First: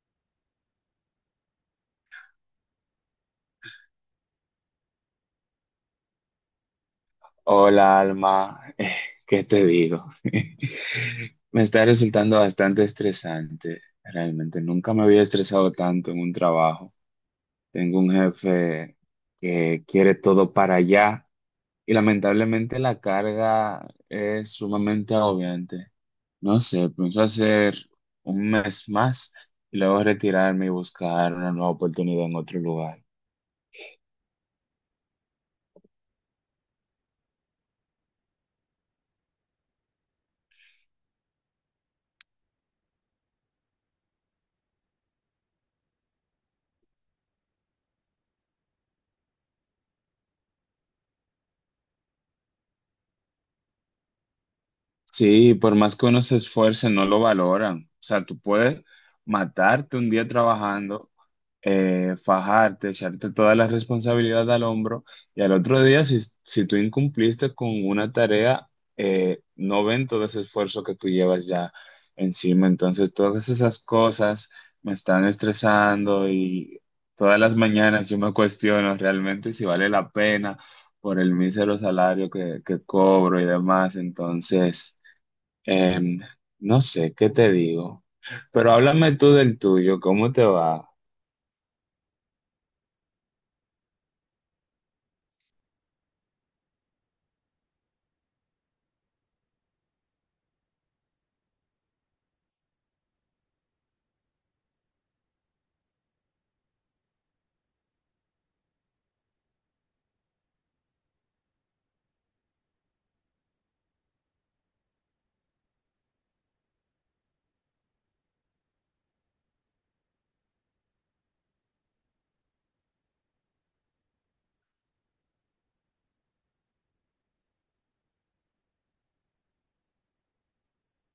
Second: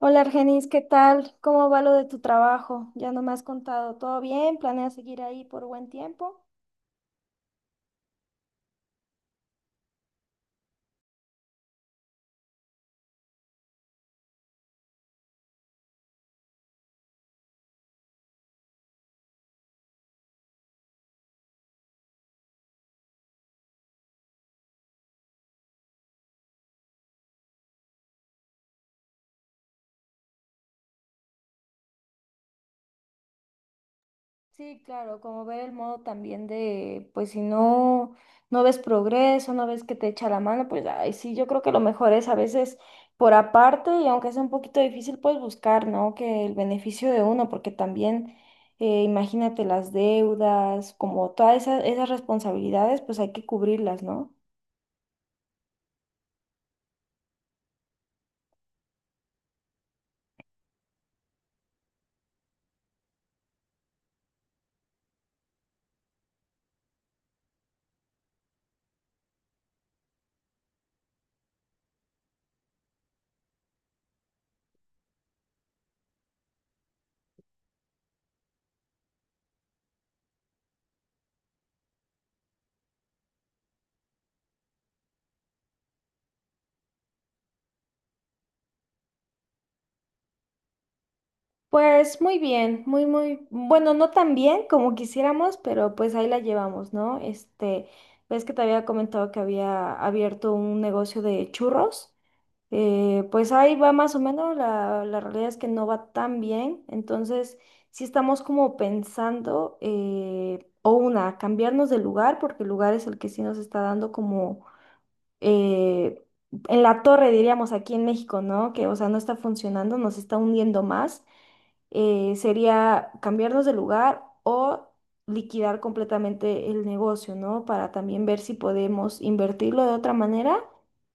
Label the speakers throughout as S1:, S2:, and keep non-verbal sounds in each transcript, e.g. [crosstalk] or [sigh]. S1: Hola Argenis, ¿qué tal? ¿Cómo va lo de tu trabajo? Ya no me has contado. ¿Todo bien? ¿Planeas seguir ahí por buen tiempo?
S2: Hola, Alma. ¿Qué te digo? [laughs] Me está resultando bastante estresante. Realmente nunca me había estresado tanto en un trabajo. Tengo un jefe que quiere todo para allá y lamentablemente la carga es sumamente agobiante. No sé, pienso hacer un mes más y luego retirarme y buscar una nueva oportunidad en otro lugar.
S1: Sí, claro, como ver el modo también de, pues si no, no ves progreso, no ves que te echa la mano, pues ay, sí, yo creo que lo mejor es a veces por aparte y aunque sea un poquito difícil, pues buscar, ¿no? Que el beneficio de uno, porque también, imagínate las deudas, como todas esas, esas responsabilidades, pues hay que cubrirlas, ¿no?
S2: Sí, por más que uno se esfuerce, no lo valoran. O sea, tú puedes matarte un día trabajando, fajarte, echarte toda la responsabilidad al hombro y al otro día, si tú incumpliste con una tarea, no ven todo ese esfuerzo que tú llevas ya encima. Entonces, todas esas cosas me están estresando y todas las mañanas yo me cuestiono realmente si vale la pena por el mísero salario que cobro y demás. Entonces... Em, no sé, ¿qué te digo? Pero háblame tú del tuyo, ¿cómo te va?
S1: Pues muy bien, muy, muy, bueno, no tan bien como quisiéramos, pero pues ahí la llevamos, ¿no? Este, ves que te había comentado que había abierto un negocio de churros, pues ahí va más o menos, la realidad es que no va tan bien, entonces sí estamos como pensando, o una, cambiarnos de lugar, porque el lugar es el que sí nos está dando como… eh, en la torre, diríamos aquí en México, ¿no? Que, o sea, no está funcionando, nos está hundiendo más. Sería cambiarnos de lugar o liquidar completamente el negocio, ¿no? Para también ver si podemos invertirlo de otra manera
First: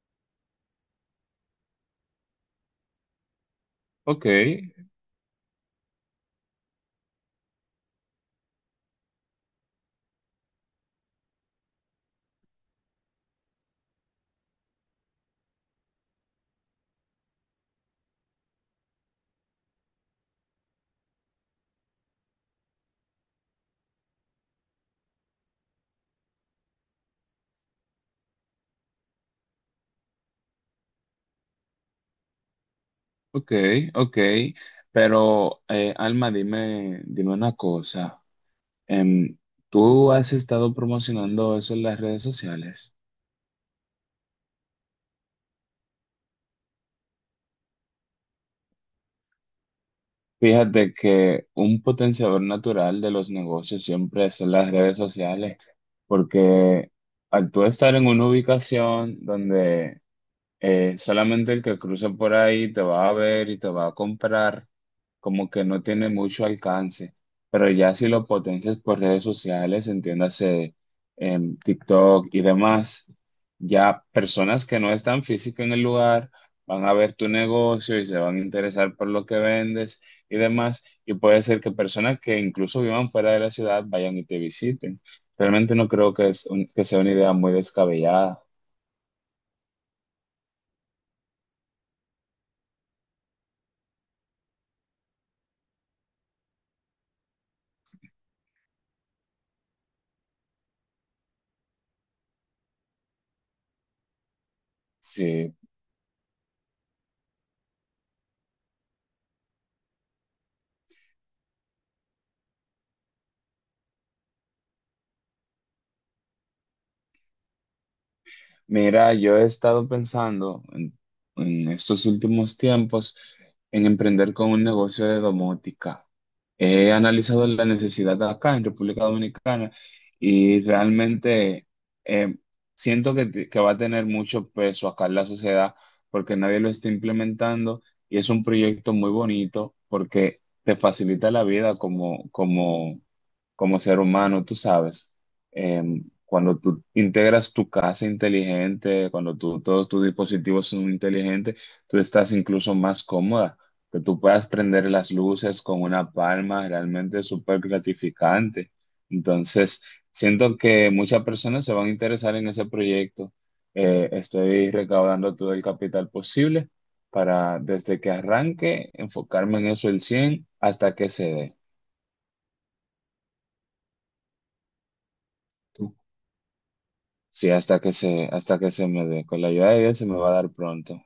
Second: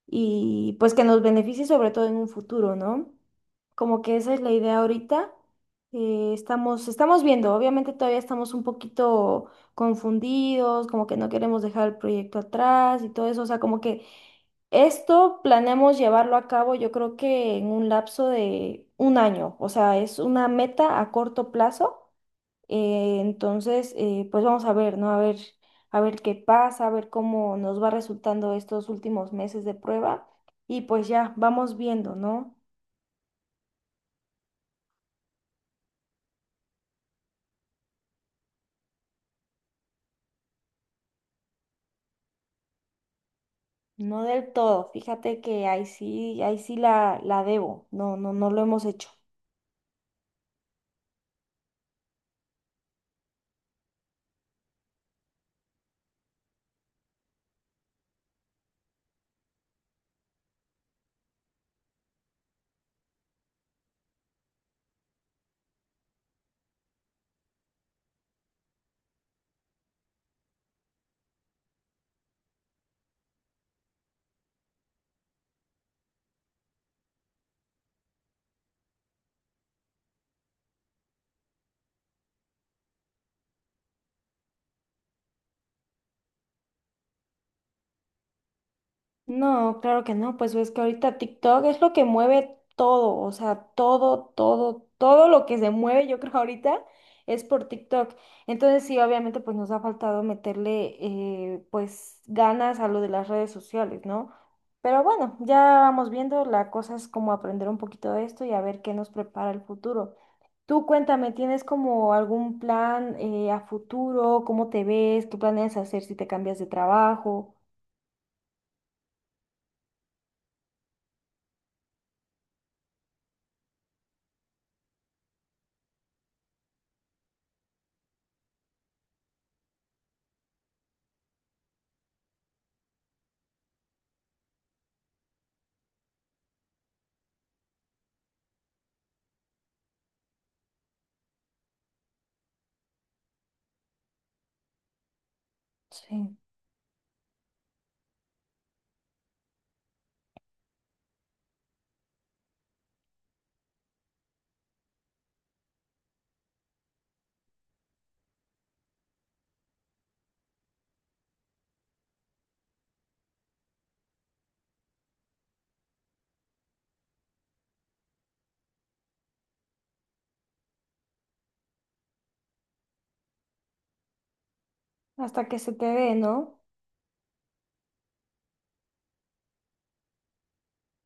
S1: y pues que nos beneficie sobre todo en un futuro, ¿no? Como que
S2: Ok,
S1: esa es la idea ahorita. Estamos viendo, obviamente todavía estamos un poquito confundidos, como que no queremos dejar el proyecto atrás y todo eso, o sea, como que esto planeamos llevarlo a cabo, yo creo que en un lapso de un año, o sea, es una meta a corto plazo. Entonces, pues vamos a ver, ¿no? A ver qué pasa, a ver cómo nos va resultando estos últimos meses de prueba y pues ya vamos viendo, ¿no?
S2: ok, ok. Pero, Alma, dime una cosa. Em, ¿Tú has estado promocionando eso en las redes sociales?
S1: No del todo, fíjate que ahí sí la debo, no, no, no lo hemos hecho.
S2: Fíjate que un potenciador natural de los negocios siempre son las redes sociales, porque al tú estar en una ubicación donde solamente el que cruce por ahí te va a ver y te va a comprar, como que no tiene mucho alcance, pero ya si lo potencias por redes sociales, entiéndase en TikTok y demás, ya personas que no están físico en el lugar van a ver tu negocio y se van a interesar por lo que vendes y demás, y puede ser que personas que incluso vivan fuera de la ciudad vayan y te visiten. Realmente no creo que sea una idea muy descabellada.
S1: No, claro que no, pues es que ahorita TikTok es lo que mueve todo, o sea, todo, todo, todo lo que se mueve, yo [laughs] creo ahorita es por TikTok. Entonces sí, obviamente pues nos ha faltado meterle, pues ganas a lo de las redes sociales, ¿no? Pero bueno, ya
S2: Sí.
S1: vamos viendo, la cosa es como aprender un poquito de esto y a ver qué nos prepara el futuro. Tú cuéntame, ¿tienes como algún plan, a futuro? ¿Cómo te ves? ¿Qué planeas hacer si te cambias de trabajo?
S2: Mira, yo he estado pensando en estos últimos tiempos en emprender con un negocio de domótica. He analizado la necesidad acá en República Dominicana y realmente eh, siento que va a tener mucho peso acá en la sociedad porque nadie lo está implementando y es un proyecto muy bonito porque te facilita la vida como ser humano, tú sabes,
S1: Sí.
S2: cuando tú integras tu casa inteligente, todos tus dispositivos son inteligentes, tú estás incluso más cómoda, que tú puedas prender las luces con una palma, realmente es súper gratificante. Entonces, siento que muchas personas se van a interesar en ese proyecto. Estoy recaudando todo el capital posible para, desde que arranque, enfocarme en eso el 100 hasta que se dé.
S1: ¿Hasta que se te dé, ¿no?
S2: Sí, hasta que se me dé. Con la ayuda de Dios se me va a dar pronto.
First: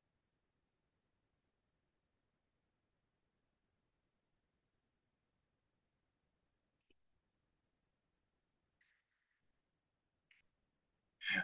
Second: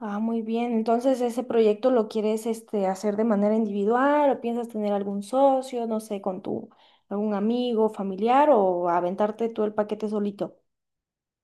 S1: Ah, muy bien. Entonces, ¿ese proyecto lo quieres este, hacer de manera individual o piensas tener algún socio, no sé, con tu algún amigo, familiar o aventarte tú el paquete solito?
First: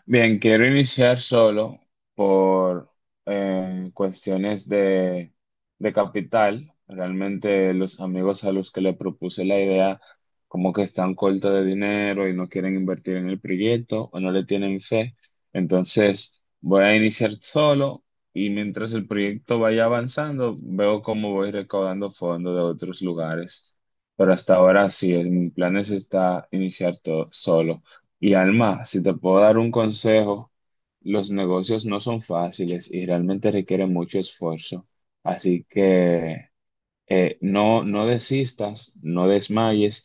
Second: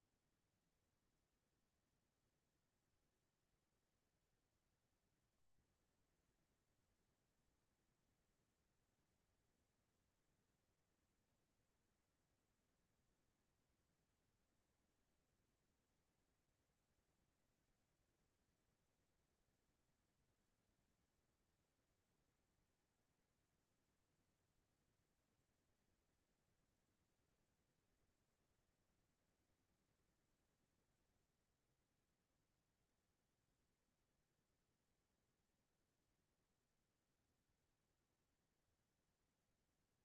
S2: Bien, quiero iniciar solo por eh, cuestiones de, de capital. Realmente los amigos a los que le propuse la idea como que están cortos de dinero y no quieren invertir en el proyecto o no le tienen fe. Entonces voy a iniciar solo y mientras el proyecto vaya avanzando, veo cómo voy recaudando fondos de otros lugares. Pero hasta ahora mi plan es está iniciar todo solo. Y Alma, si te puedo dar un consejo, los negocios no son fáciles y realmente requieren mucho esfuerzo. Así que no desistas, no desmayes.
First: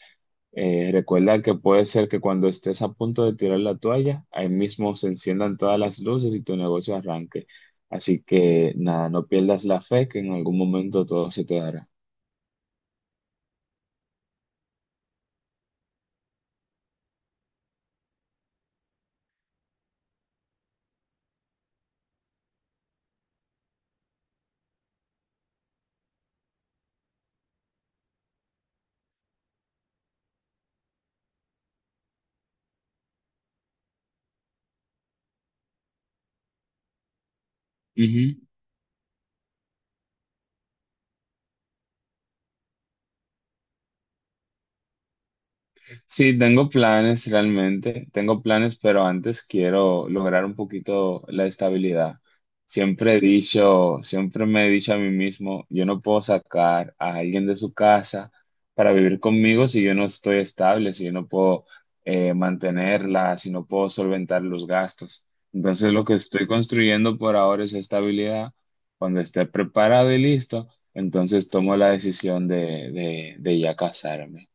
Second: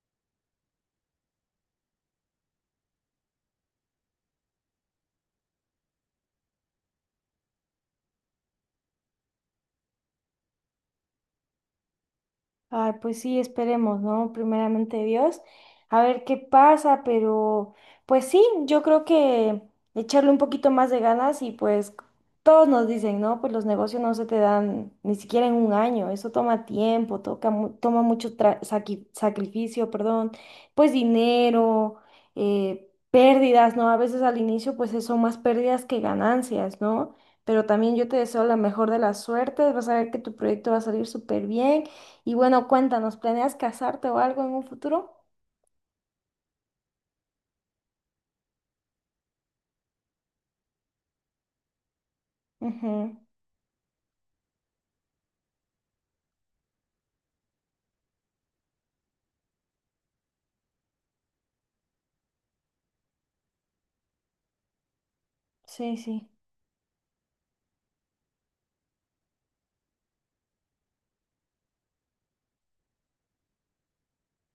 S2: Recuerda que puede ser que cuando estés a punto de tirar la toalla, ahí mismo se enciendan todas las luces y tu negocio arranque. Así que nada, no pierdas la fe que en algún momento todo se te dará.
S1: Ay, pues sí, esperemos, ¿no? Primeramente Dios, a ver qué pasa, pero pues sí, yo creo que echarle un poquito más de ganas y pues todos nos dicen, ¿no? Pues los negocios no se te dan ni siquiera en un año, eso toma tiempo, toca, toma mucho sacrificio, perdón, pues dinero, pérdidas, ¿no? A veces al inicio pues son más pérdidas que ganancias, ¿no? Pero también yo te deseo la mejor de las suertes, vas a ver que tu proyecto va a salir súper bien. Y bueno, cuéntanos, ¿planeas casarte o algo en un futuro?
S2: Sí, tengo planes realmente, tengo planes, pero antes quiero lograr un poquito la estabilidad.
S1: Ujú.
S2: Siempre he dicho, siempre me he dicho a mí mismo, yo no puedo sacar a alguien de su casa para vivir conmigo si yo no estoy estable, si yo no puedo mantenerla, si no puedo solventar los gastos. Entonces
S1: Sí,
S2: lo que
S1: sí,
S2: estoy construyendo por ahora es estabilidad. Cuando esté preparado y listo, entonces tomo la decisión de ya casarme.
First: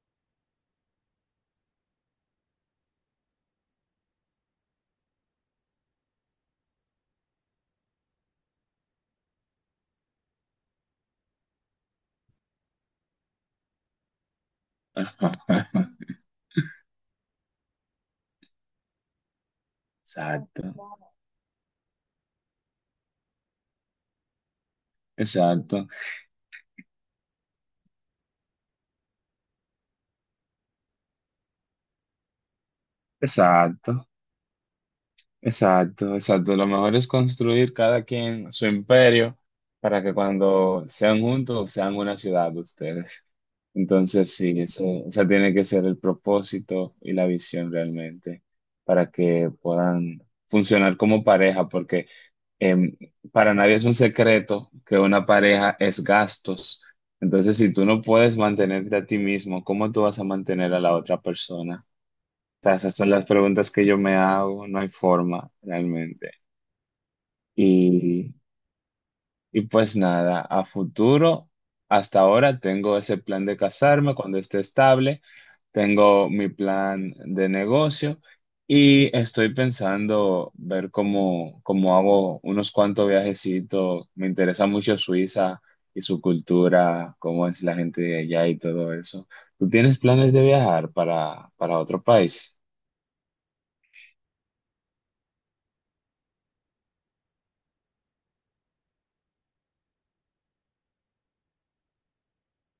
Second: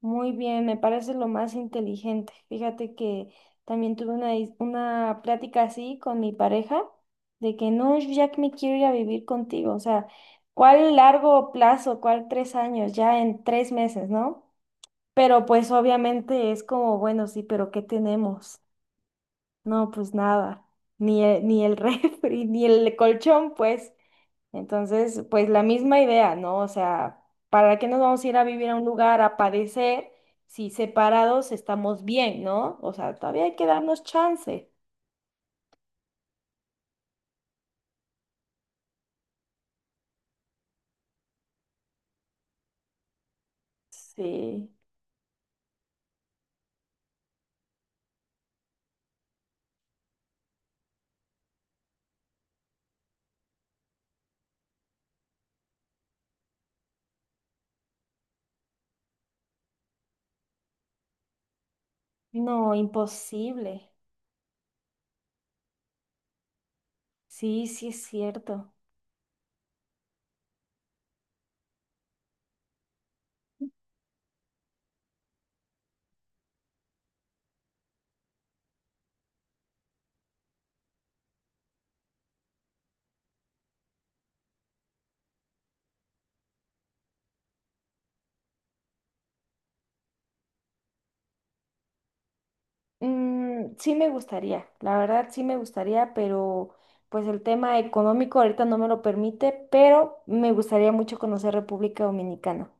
S1: muy bien, me parece lo más inteligente. Fíjate que también tuve una, una plática así con mi pareja de que no, yo ya que me quiero ir a vivir contigo, o sea, ¿cuál largo plazo? ¿Cuál 3 años? Ya en 3 meses, ¿no? Pero pues
S2: [laughs]
S1: obviamente es como, bueno, sí, pero ¿qué tenemos? No, pues
S2: Exacto,
S1: nada, ni el, ni el [laughs] refri, ni el colchón, pues. Entonces, pues la
S2: exacto,
S1: misma idea, ¿no? O sea, ¿para qué nos vamos a ir a vivir a un lugar a padecer si separados estamos bien, ¿no? O sea, todavía hay que darnos
S2: exacto,
S1: chance.
S2: exacto, exacto. Lo mejor es construir cada quien su imperio para que cuando sean juntos sean una ciudad ustedes. Entonces, sí,
S1: Sí.
S2: ese tiene que ser el propósito y la visión realmente para que puedan funcionar como pareja, porque em, para nadie es un secreto que una pareja es gastos. Entonces, si tú no puedes mantenerte a ti mismo, ¿cómo tú vas a mantener a la otra persona?
S1: No,
S2: Sea, esas son las preguntas
S1: imposible.
S2: que yo me hago, no hay forma realmente.
S1: Sí, sí es
S2: Y,
S1: cierto.
S2: y pues nada, a futuro, hasta ahora tengo ese plan de casarme cuando esté estable, tengo mi plan de negocio y estoy pensando ver cómo hago unos cuantos viajecitos. Me interesa mucho Suiza y su cultura, cómo es la gente de allá y todo eso. ¿Tú tienes planes de viajar para otro país?
S1: Mm, sí me gustaría, la verdad sí me gustaría, pero pues el tema económico ahorita no me lo permite, pero me gustaría mucho conocer República Dominicana.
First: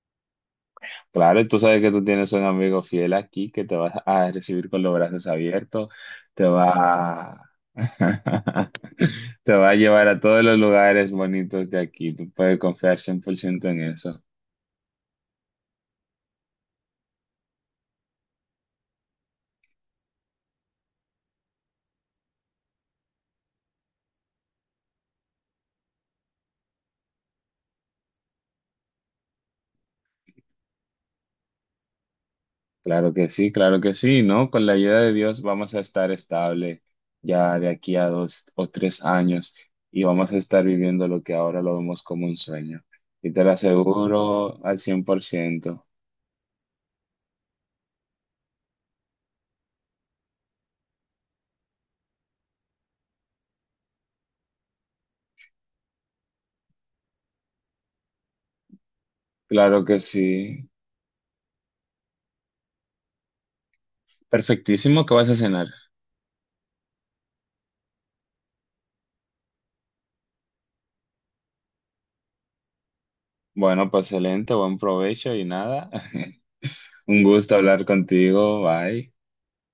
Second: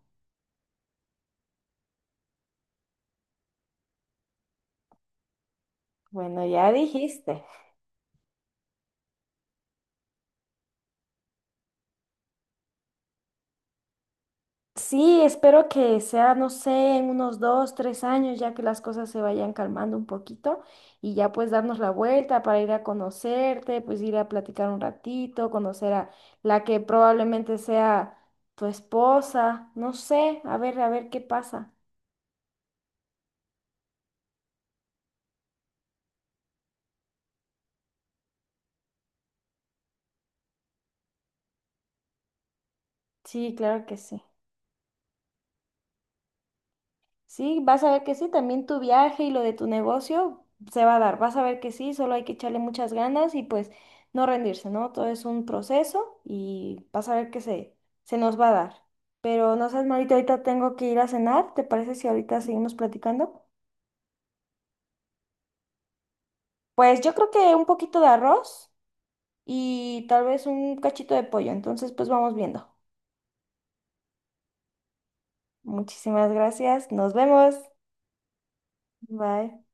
S2: Claro, y tú sabes que tú tienes un amigo fiel aquí que te vas a recibir con los brazos abiertos,
S1: Bueno,
S2: te
S1: ya
S2: va
S1: dijiste.
S2: a... [laughs] te va a llevar a todos los lugares bonitos de aquí. Tú puedes confiar 100% en eso.
S1: Sí, espero que sea, no sé, en unos dos, 3 años, ya que las cosas se vayan calmando un poquito y ya pues darnos la vuelta para ir a conocerte, pues ir a platicar un ratito, conocer a la que probablemente sea tu esposa, no sé, a ver qué pasa.
S2: Claro que sí, ¿no? Con la ayuda de Dios vamos a estar estable ya de aquí a 2 o 3 años y vamos a estar viviendo lo que ahora lo vemos como un sueño. Y te lo
S1: Sí, claro que sí.
S2: aseguro al 100%.
S1: Sí, vas a ver que sí, también tu viaje y lo de tu negocio se va a dar, vas a ver que sí, solo hay que echarle muchas ganas y pues no rendirse, ¿no? Todo es un proceso y vas a ver que se nos va a dar. Pero no
S2: Claro
S1: sabes,
S2: que
S1: Marita, ahorita
S2: sí.
S1: tengo que ir a cenar, ¿te parece si ahorita seguimos platicando?
S2: Perfectísimo, ¿qué vas a cenar?
S1: Pues yo creo que un poquito de arroz y tal vez un cachito de pollo, entonces pues vamos viendo.
S2: Bueno, pues excelente, buen provecho y nada.
S1: Muchísimas
S2: [laughs]
S1: gracias, nos
S2: Un
S1: vemos,
S2: gusto hablar contigo, bye.
S1: bye.